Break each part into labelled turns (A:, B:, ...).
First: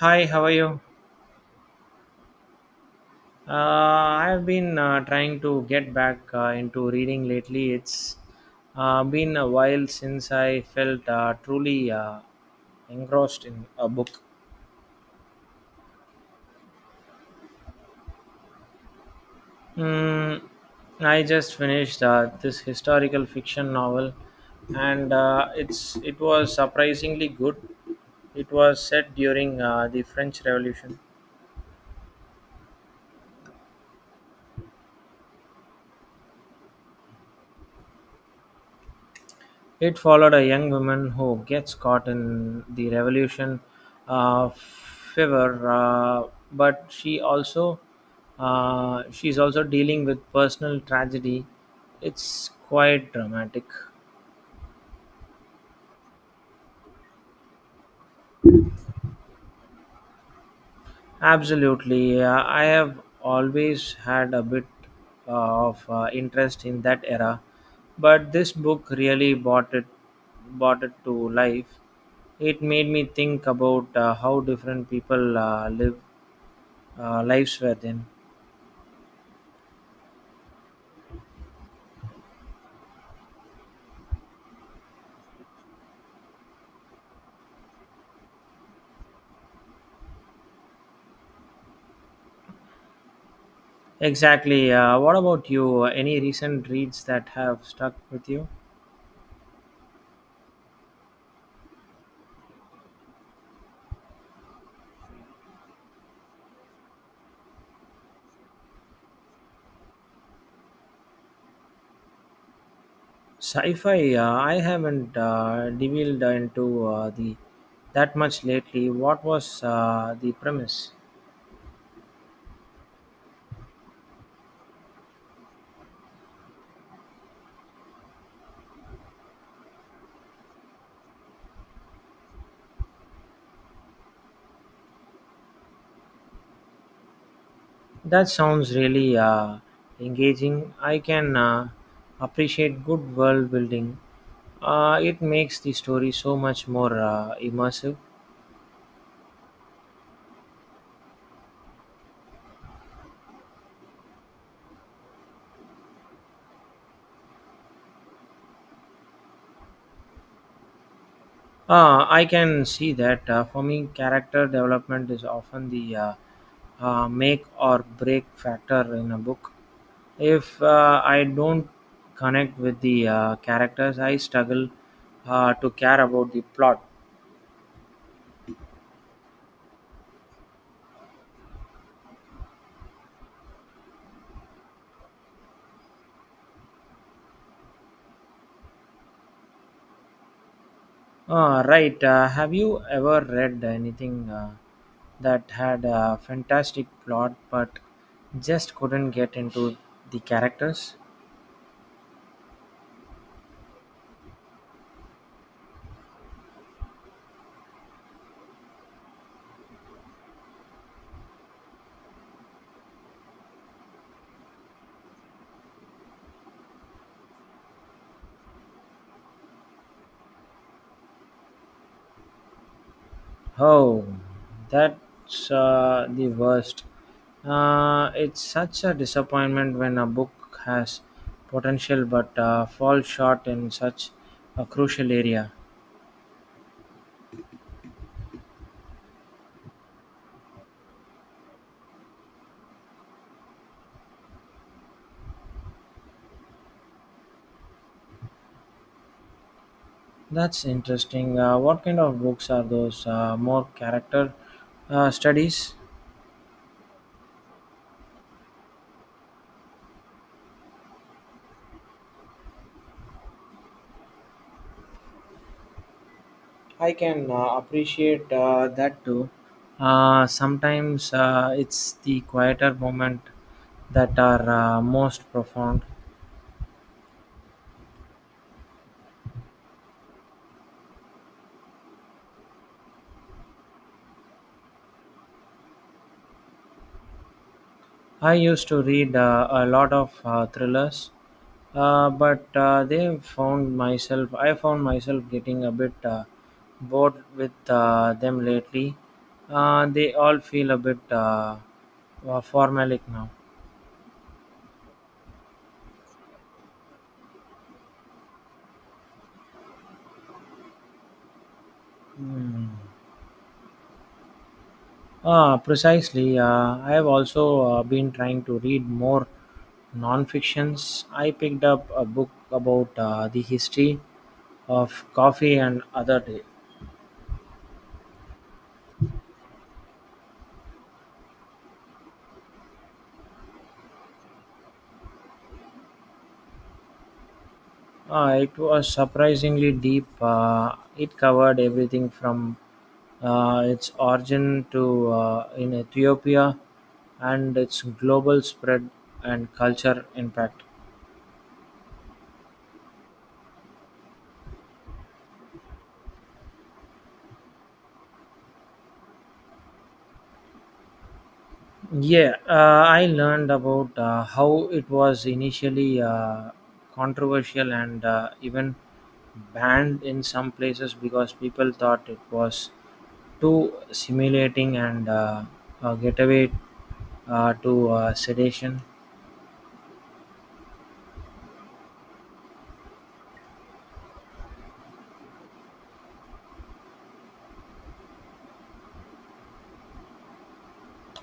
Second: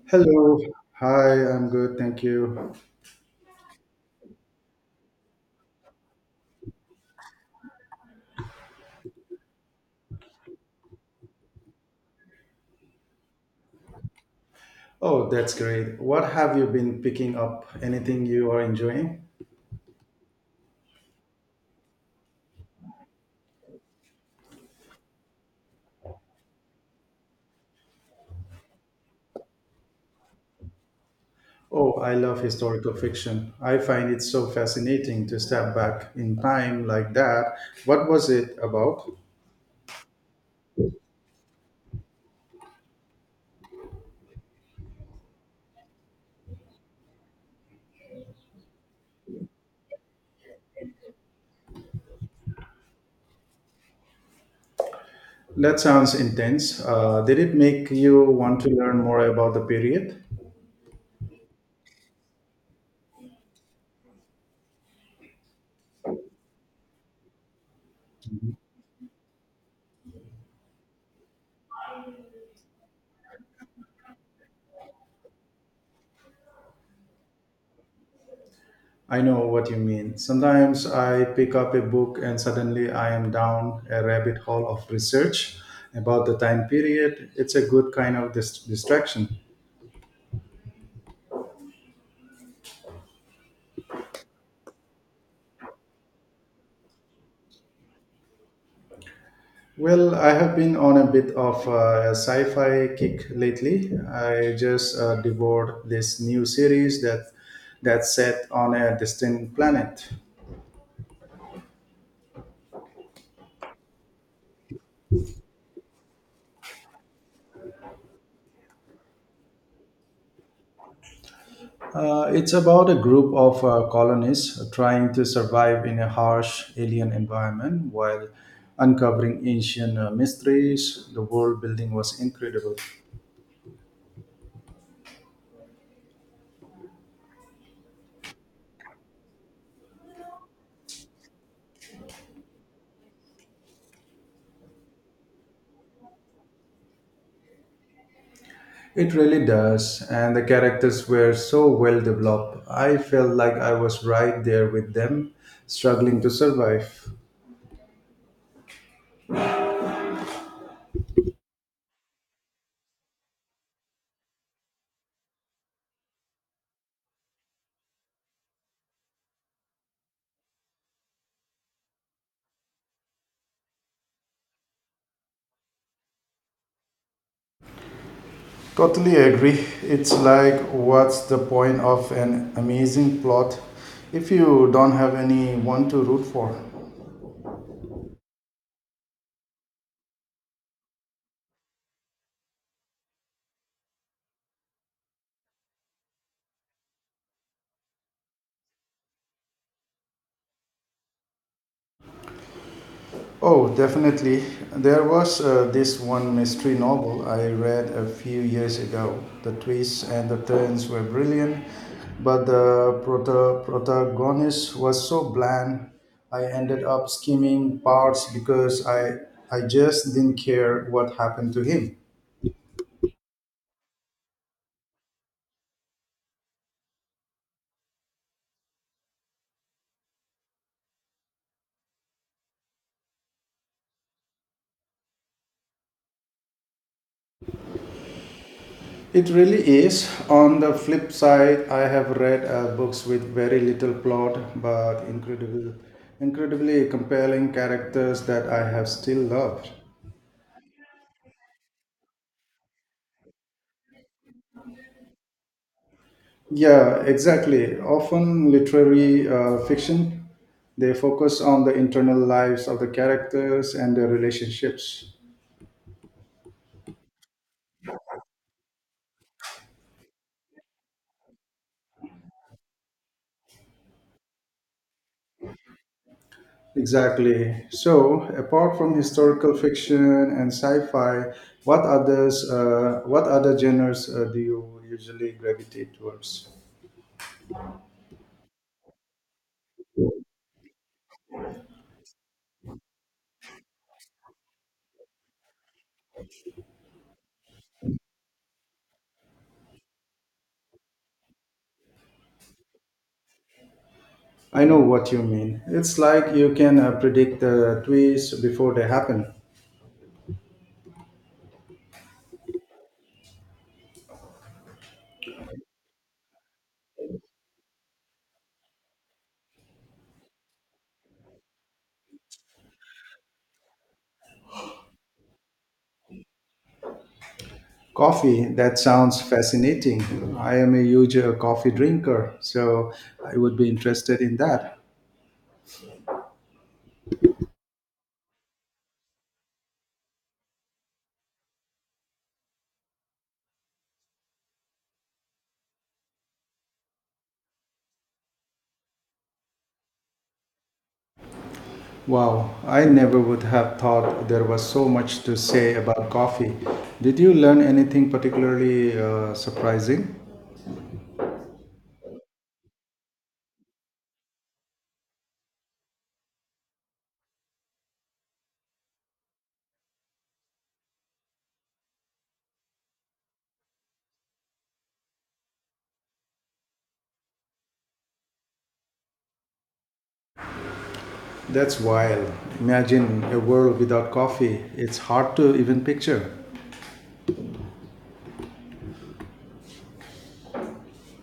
A: Hi, how are
B: Hello.
A: you?
B: Hi, I'm good, thank you.
A: Uh, I've been trying to get back into reading lately. It's been a while since I felt truly engrossed in a book.
B: Oh, that's great. What have you been picking up? Anything you are enjoying?
A: Mm, I just finished this historical fiction novel, and it's it was surprisingly good. It was set during the French Revolution.
B: Oh, I love historical fiction. I find it so fascinating to step back in time like that. What was it about?
A: It followed a young woman who gets caught in the revolution fever, but she also she's also dealing with personal tragedy. It's quite dramatic.
B: That sounds intense. Did it make you want to learn more about the period?
A: Absolutely. I have always had a bit of interest in that era, but this book really brought it to life. It made me think about how different people lives were then.
B: I know what you mean. Sometimes I pick up a book and suddenly I am down a rabbit hole of research about the time period. It's a good kind of distraction.
A: Exactly. What about you? Any recent reads that have stuck with you?
B: Well, I have been on a bit of a sci fi kick lately. I just devoured this new series that's set on a distant planet.
A: Sci-fi. I haven't delved into the that much lately. What was the premise?
B: It's about a group of colonists trying to survive in a harsh alien environment while uncovering ancient mysteries. The world building was incredible.
A: That sounds really engaging. I can appreciate good world building. It makes the story so much more immersive.
B: It really does, and the characters were so well developed. I felt like I was right there with them, struggling to survive.
A: I can see that. For me, character development is often the make or break factor in a book. If I don't connect with the characters, I struggle to care about the plot.
B: Totally agree. It's like, what's the point of an amazing plot if you don't have anyone to root for?
A: Right. Have you ever read anything that had a fantastic plot but just couldn't get into the characters?
B: Oh, definitely. There was this one mystery novel I read a few years ago. The twists and the turns were brilliant, but the protagonist was so bland. I ended up skimming parts because I just didn't care what happened to him.
A: Oh, that's the worst. It's such a disappointment when a book has potential but falls short in such a crucial area.
B: It really is. On the flip side, I have read books with very little plot but incredibly compelling characters that I have still loved.
A: That's interesting. What kind of books are those? More character studies?
B: Yeah, exactly. Often literary fiction, they focus on the internal lives of the characters and their relationships.
A: I can appreciate that too. Sometimes it's the quieter moment that are most profound.
B: Exactly. So, apart from historical fiction and sci-fi, what other genres do you usually gravitate towards?
A: I used to read a lot of thrillers, but they found myself. I found myself getting a bit bored with them lately. They all feel a bit formalic now.
B: I know what you mean. It's like you can predict the twists before they happen.
A: Hmm. Ah, precisely. I have also been trying to read more non-fictions. I picked up a book about the history of coffee and other day.
B: Coffee, that sounds fascinating. I am a huge coffee drinker, so I would be interested in that.
A: It was surprisingly deep. It covered everything from its origin to in Ethiopia and its global spread and culture impact.
B: Wow, I never would have thought there was so much to say about coffee. Did you learn anything particularly surprising?
A: Yeah, I learned about how it was initially controversial and even banned in some places because people thought it was too simulating and a getaway to sedation.
B: That's wild. Imagine a world without coffee. It's hard to even picture.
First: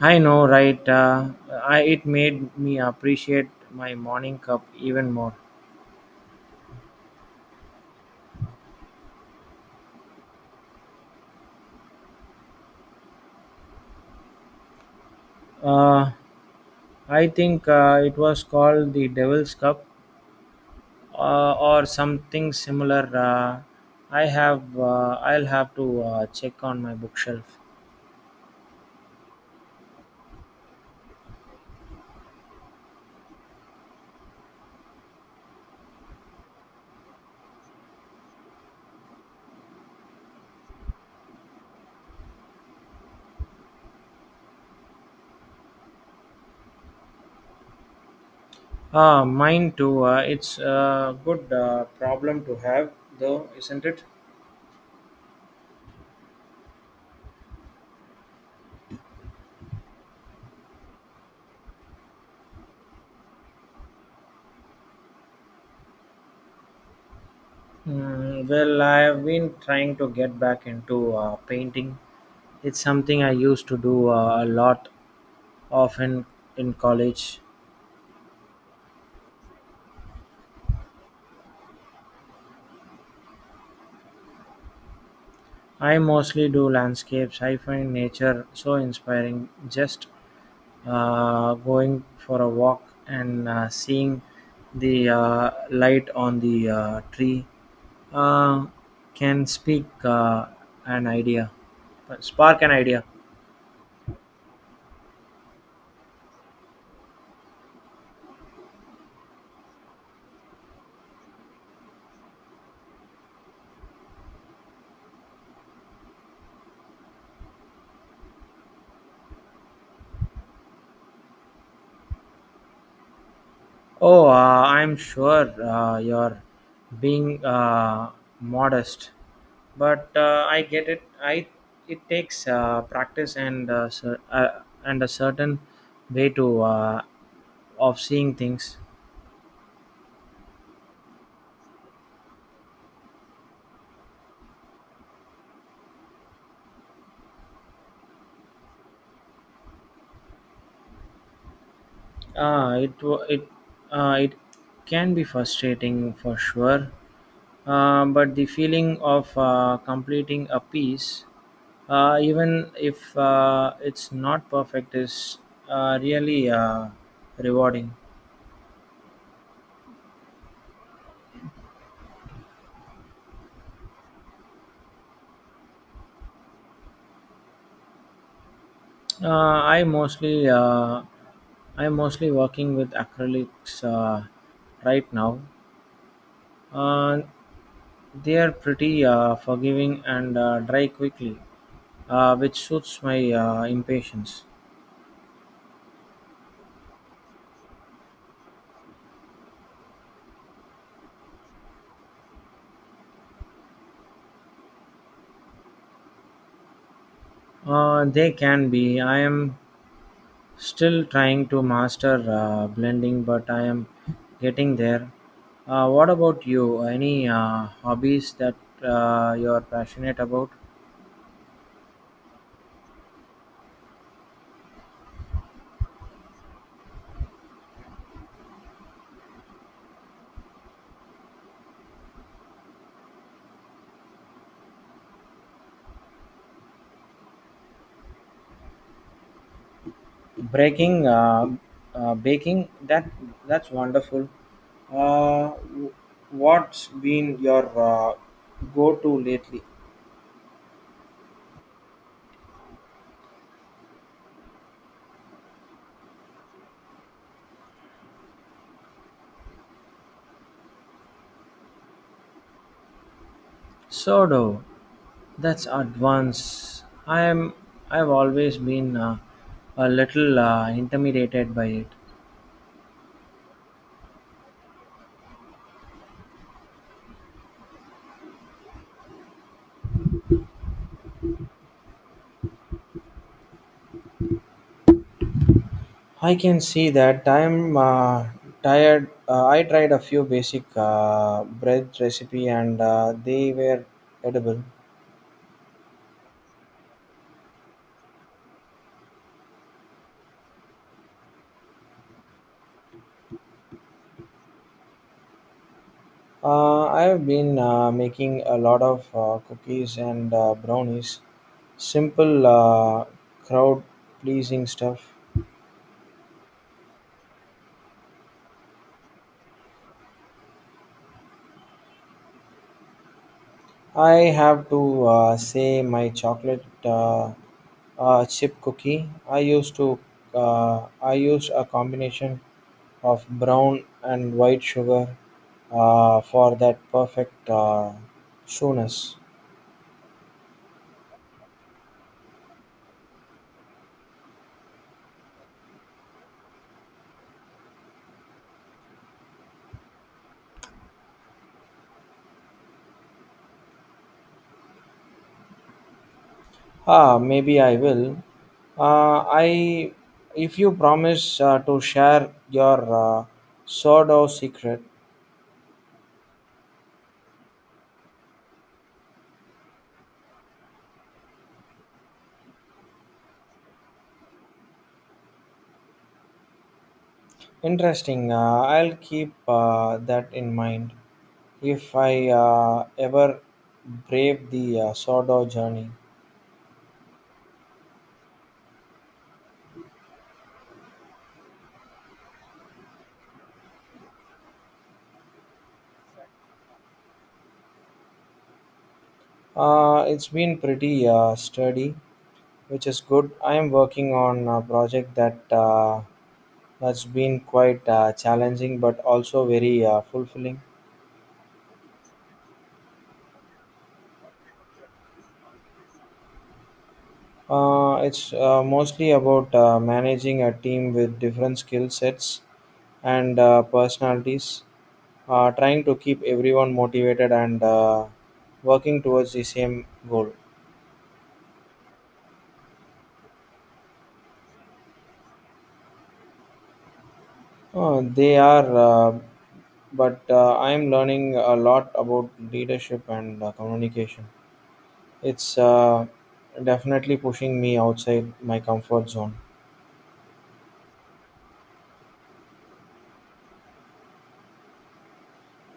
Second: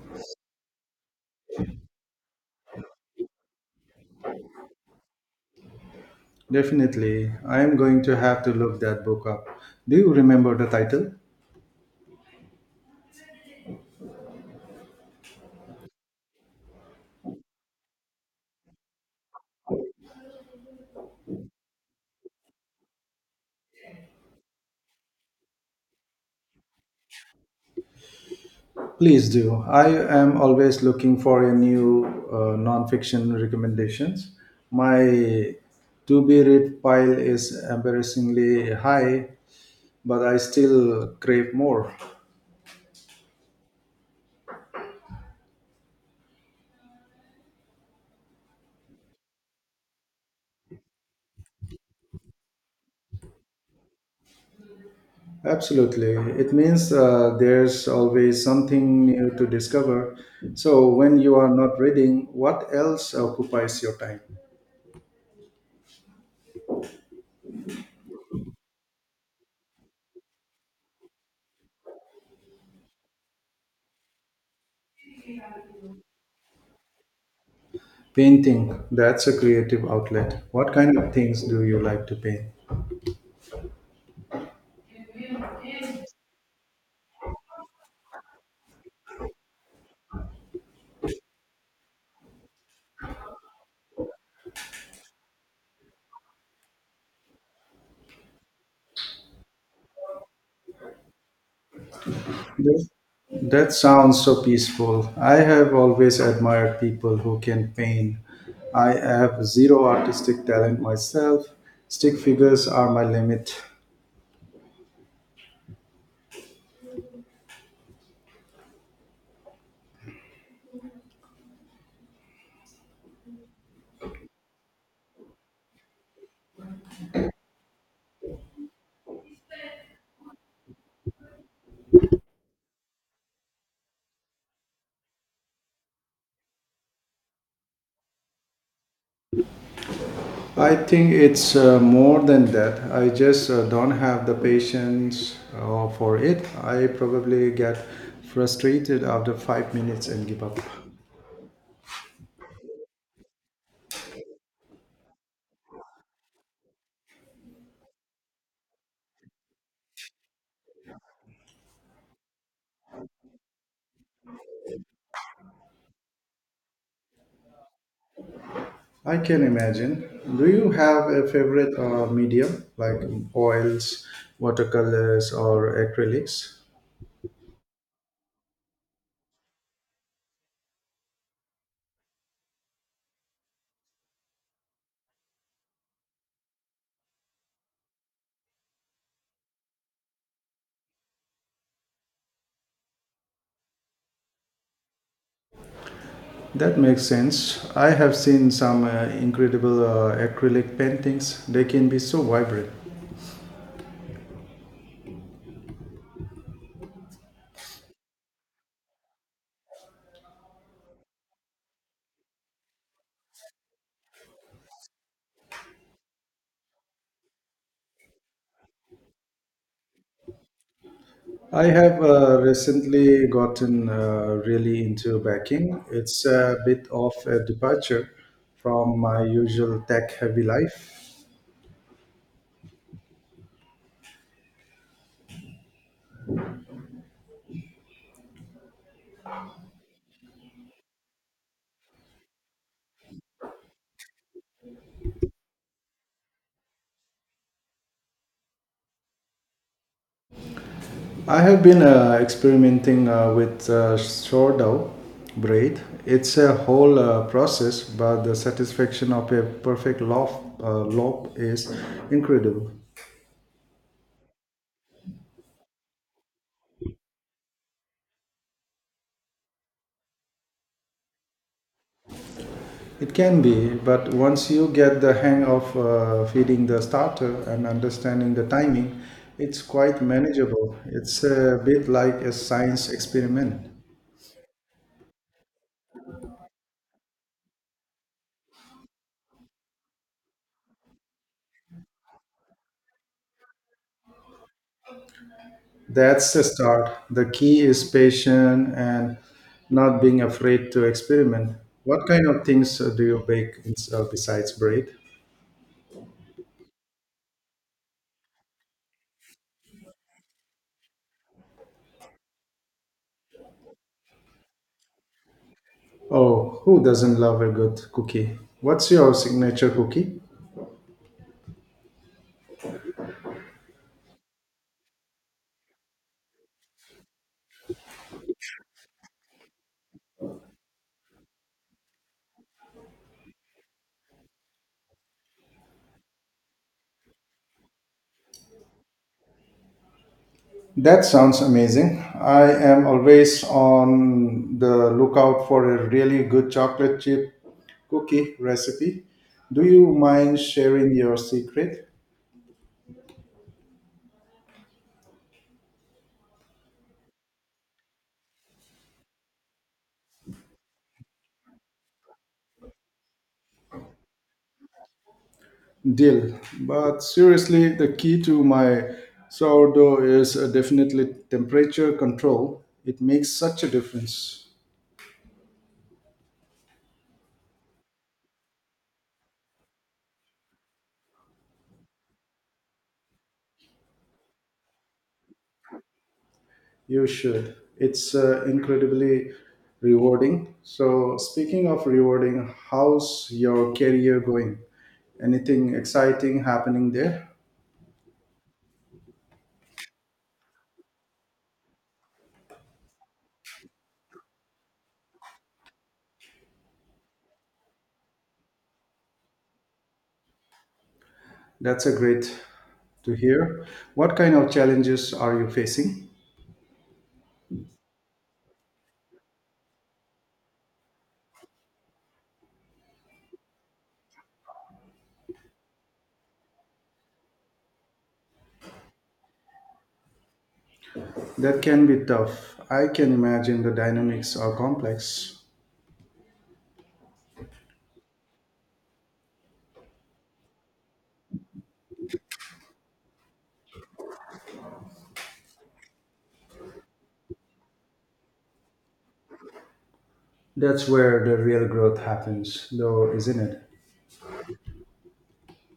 A: I know, right? It made me appreciate my morning cup even more.
B: Definitely, I am going to have to look that book up. Do you remember the title?
A: Uh, I think it was called the Devil's Cup or something similar. I'll have to check on my bookshelf.
B: Please do. I am always looking for a new nonfiction recommendations. My to be read pile is embarrassingly high, but I still crave more.
A: Ah, mine too. It's a good problem to have, though, isn't it?
B: Absolutely. It means there's always something new to discover. So when you are not reading, what else occupies your time?
A: Mm, well, I've been trying to get back into painting. It's something I used to do a lot often in college.
B: Painting, that's a creative outlet. What kind of things do you like to paint?
A: I mostly do landscapes. I find nature so inspiring. Just Going for a walk and seeing the light on the tree uh, can speak an idea, spark an
B: That
A: idea.
B: that sounds so peaceful. I have always admired people who can paint. I have zero artistic talent myself. Stick figures are my limit.
A: Oh, I'm sure you're being modest, but I get it. I it takes practice and and a certain way to of seeing things.
B: I think it's more than that. I just don't have the patience for it. I probably get frustrated after 5 minutes and give up.
A: It wa- it it can be frustrating for sure, but the feeling of completing a piece even if it's not perfect is really rewarding.
B: I can imagine. Do you have a favorite medium, like oils, watercolors, or acrylics?
A: Uh, i mostly uh, i'm mostly working with acrylics right now. uh, they are pretty forgiving and dry quickly, which suits my impatience.
B: That makes sense. I have seen some incredible acrylic paintings. They can be so vibrant.
A: They can be. I am still trying to master blending, but I am getting there. What about you? Any hobbies that you are passionate about?
B: I have recently gotten really into baking. It's a bit of a departure from my usual tech heavy life.
A: Breaking, uh, Baking. That's wonderful. Uh, w- what's been your go-to lately?
B: I have been experimenting with sourdough bread. It's a whole process, but the satisfaction of a perfect loaf is incredible.
A: Sourdough. That's advanced. I am. I've always been a little intimidated by it.
B: It can be, but once you get the hang of feeding the starter and understanding the timing, it's quite manageable. It's a bit like a science experiment.
A: I can see that. I'm tired. I tried a few basic bread recipe and they were edible.
B: That's the start. The key is patience and not being afraid to experiment. What kind of things do you besides bread?
A: I've been making a lot of cookies and brownies. Simple, crowd pleasing stuff.
B: Oh, who doesn't love a good cookie? What's your signature cookie?
A: I have to say my chocolate chip cookie. I used a combination of brown and white sugar for that perfect sourness.
B: That sounds amazing. I am always on the lookout for a really good chocolate chip cookie recipe. Do you mind sharing your secret?
A: Ah, maybe I will. Uh, I, if you promise to share your uh, sourdough secret.
B: Deal. But seriously, the key to my sourdough is definitely temperature control. It makes such a difference.
A: Interesting. I'll keep that in mind if I ever brave the sourdough journey.
B: You should. It's incredibly rewarding. So, speaking of rewarding, how's your career going? Anything exciting happening there?
A: It's been pretty sturdy, which is good. I am working on a project that that's been quite challenging, but also very fulfilling.
B: That's a great to hear. What kind of challenges are you facing?
A: It's mostly about managing a team with different skill sets and personalities, trying to keep everyone motivated and working towards the same goal.
B: That can be tough. I can imagine the dynamics are complex.
A: They are, but I'm learning a lot about leadership and communication. It's definitely pushing me outside my comfort zone.
B: That's where the real growth happens, though, isn't it?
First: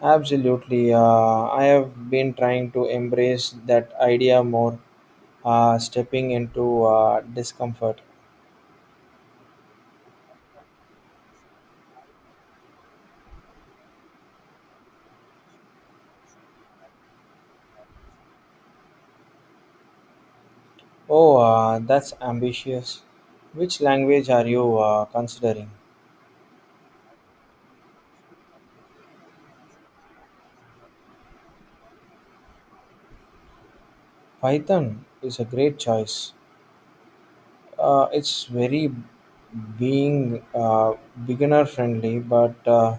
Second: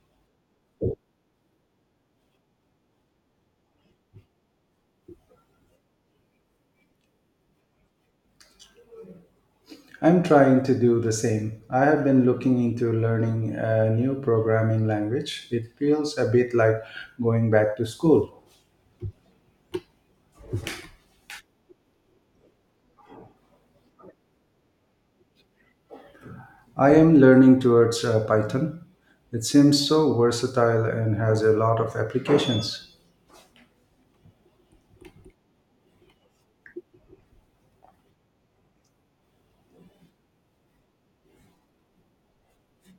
A: Absolutely. I have been trying to embrace that idea more, stepping into discomfort.
B: I'm trying to do the same. I have been looking into learning a new programming language. It feels a bit like going back to school.
A: Oh, that's ambitious. Which language are you considering?
B: I am learning towards Python. It seems so versatile and has a lot of applications.
A: Python is a great choice. It's very being beginner friendly, but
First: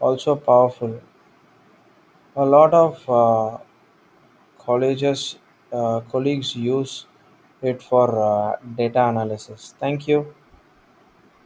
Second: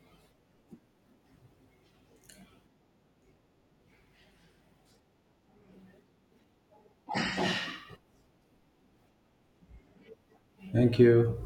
A: also powerful. A lot of colleges colleagues use it for data analysis. Thank you.
B: Thank you.